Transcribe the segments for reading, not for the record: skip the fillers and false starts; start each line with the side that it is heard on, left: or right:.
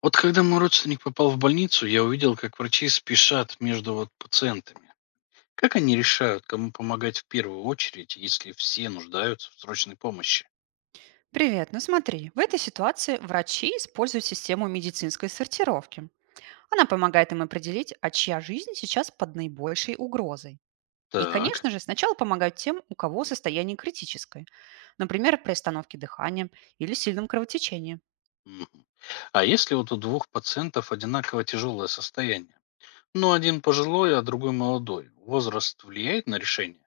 left: Вот когда мой родственник попал в больницу, я увидел, как врачи спешат между вот пациентами. Как они решают, кому помогать в первую очередь, если все нуждаются в срочной помощи?
right: Привет, ну смотри, в этой ситуации врачи используют систему медицинской сортировки. Она помогает им определить, а чья жизнь сейчас под наибольшей угрозой. И,
left: Так.
right: конечно же, сначала помогают тем, у кого состояние критическое, например, при остановке дыхания или сильном кровотечении.
left: Мгм. А если вот у двух пациентов одинаково тяжелое состояние? Ну, один пожилой, а другой молодой. Возраст влияет на решение?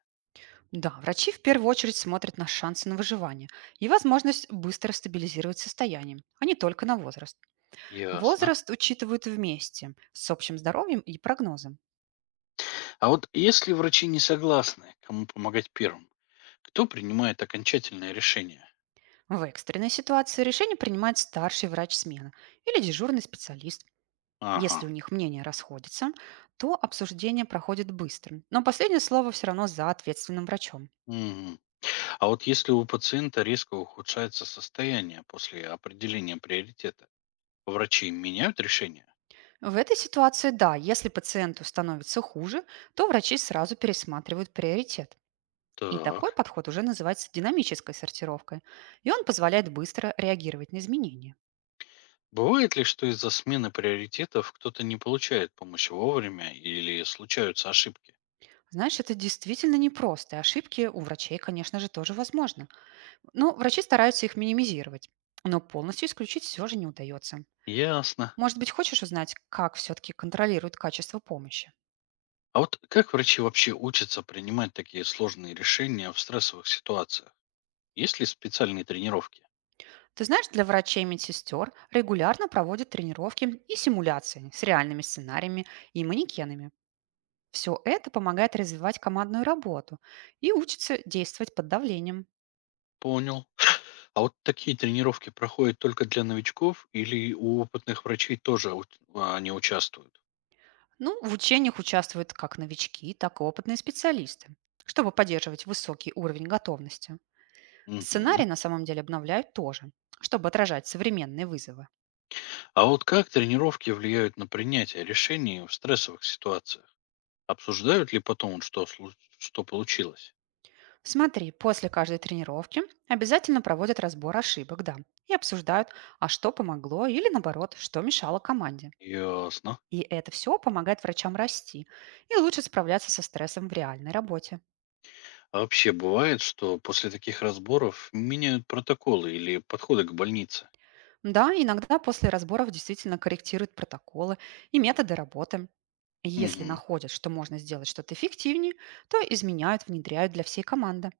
right: Да, врачи в первую очередь смотрят на шансы на выживание и возможность быстро стабилизировать состояние, а не только на возраст.
left: Ясно.
right: Возраст учитывают вместе с общим здоровьем и прогнозом.
left: А вот если врачи не согласны, кому помогать первым, кто принимает окончательное решение?
right: В экстренной ситуации решение принимает старший врач смены или дежурный специалист.
left: Ага.
right: Если у них мнения расходятся, то обсуждение проходит быстро, но последнее слово все равно за ответственным врачом.
left: Мгм. А вот если у пациента резко ухудшается состояние после определения приоритета, врачи меняют решение?
right: В этой ситуации, да, если пациенту становится хуже, то врачи сразу пересматривают приоритет. И такой
left: Так.
right: подход уже называется динамической сортировкой, и он позволяет быстро реагировать на изменения.
left: Бывает ли, что из-за смены приоритетов кто-то не получает помощи вовремя или случаются ошибки?
right: Знаешь, это действительно непросто, и ошибки у врачей, конечно же, тоже возможны. Ну, врачи стараются их минимизировать, но полностью исключить все же не удается.
left: Ясно.
right: Может быть, хочешь узнать, как все-таки контролируют качество помощи?
left: А вот как врачи вообще учатся принимать такие сложные решения в стрессовых ситуациях? Есть ли специальные тренировки?
right: Ты знаешь, для врачей и медсестер регулярно проводят тренировки и симуляции с реальными сценариями и манекенами. Все это помогает развивать командную работу и учится действовать под давлением.
left: Понял. А вот такие тренировки проходят только для новичков или у опытных врачей тоже а, они участвуют?
right: Ну, в учениях участвуют как новички, так и опытные специалисты, чтобы поддерживать высокий уровень готовности.
left: Угу.
right: Сценарий на самом деле обновляют тоже, чтобы отражать современные вызовы.
left: А вот как тренировки влияют на принятие решений в стрессовых ситуациях? Обсуждают ли потом, вот что, что получилось?
right: Смотри, после каждой тренировки обязательно проводят разбор ошибок, да, и обсуждают, а что помогло или наоборот, что мешало команде.
left: Ясно.
right: И это все помогает врачам расти и лучше справляться со стрессом в реальной работе.
left: А вообще бывает, что после таких разборов меняют протоколы или подходы к больнице?
right: Да, иногда после разборов действительно корректируют протоколы и методы работы. Если
left: Мгм.
right: находят, что можно сделать что-то эффективнее, то изменяют, внедряют для всей команды.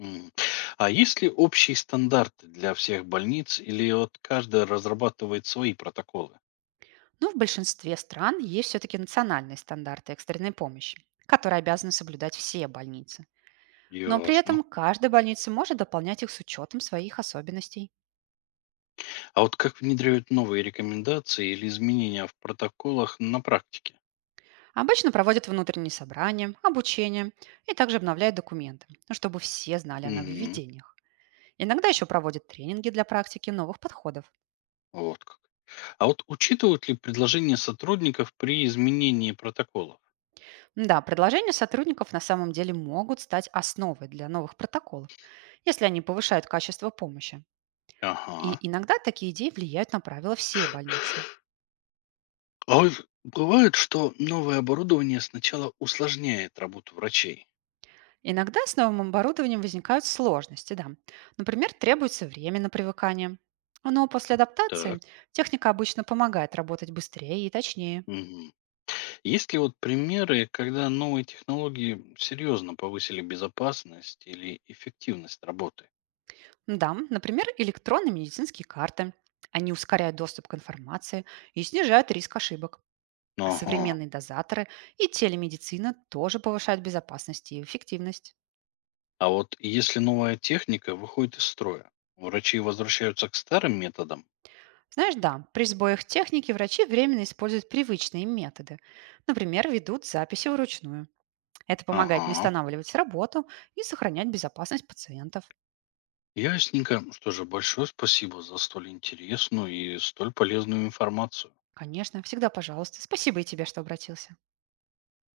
left: М. А есть ли общие стандарты для всех больниц или вот каждая разрабатывает свои протоколы?
right: Но в большинстве стран есть все-таки национальные стандарты экстренной помощи, которые обязаны соблюдать все больницы. Но при этом
left: Ясно.
right: каждая больница может дополнять их с учетом своих особенностей.
left: А вот как внедряют новые рекомендации или изменения в протоколах на практике?
right: Обычно проводят внутренние собрания, обучение и также обновляют документы, ну, чтобы все знали о
left: Мгм.
right: нововведениях. Иногда еще проводят тренинги для практики новых подходов.
left: Вот как. А вот учитывают ли предложения сотрудников при изменении протоколов?
right: Да, предложения сотрудников на самом деле могут стать основой для новых протоколов, если они повышают качество помощи.
left: Ага.
right: И иногда такие идеи влияют на правила всей больницы.
left: А вот бывает, что новое оборудование сначала усложняет работу врачей.
right: Иногда с новым оборудованием возникают сложности, да. Например, требуется время на привыкание. Но после адаптации
left: Так.
right: техника обычно помогает работать быстрее и точнее.
left: Мгм. Есть ли вот примеры, когда новые технологии серьезно повысили безопасность или эффективность работы?
right: Да, например, электронные медицинские карты. Они ускоряют доступ к информации и снижают риск ошибок. А
left: Ага.
right: современные дозаторы и телемедицина тоже повышают безопасность и эффективность.
left: А вот если новая техника выходит из строя, врачи возвращаются к старым методам?
right: Знаешь, да, при сбоях техники врачи временно используют привычные методы. Например, ведут записи вручную. Это помогает не
left: Ага.
right: останавливать работу и сохранять безопасность пациентов.
left: Ясненько. Что же, большое спасибо за столь интересную и столь полезную информацию.
right: Конечно, всегда пожалуйста. Спасибо и тебе, что обратился.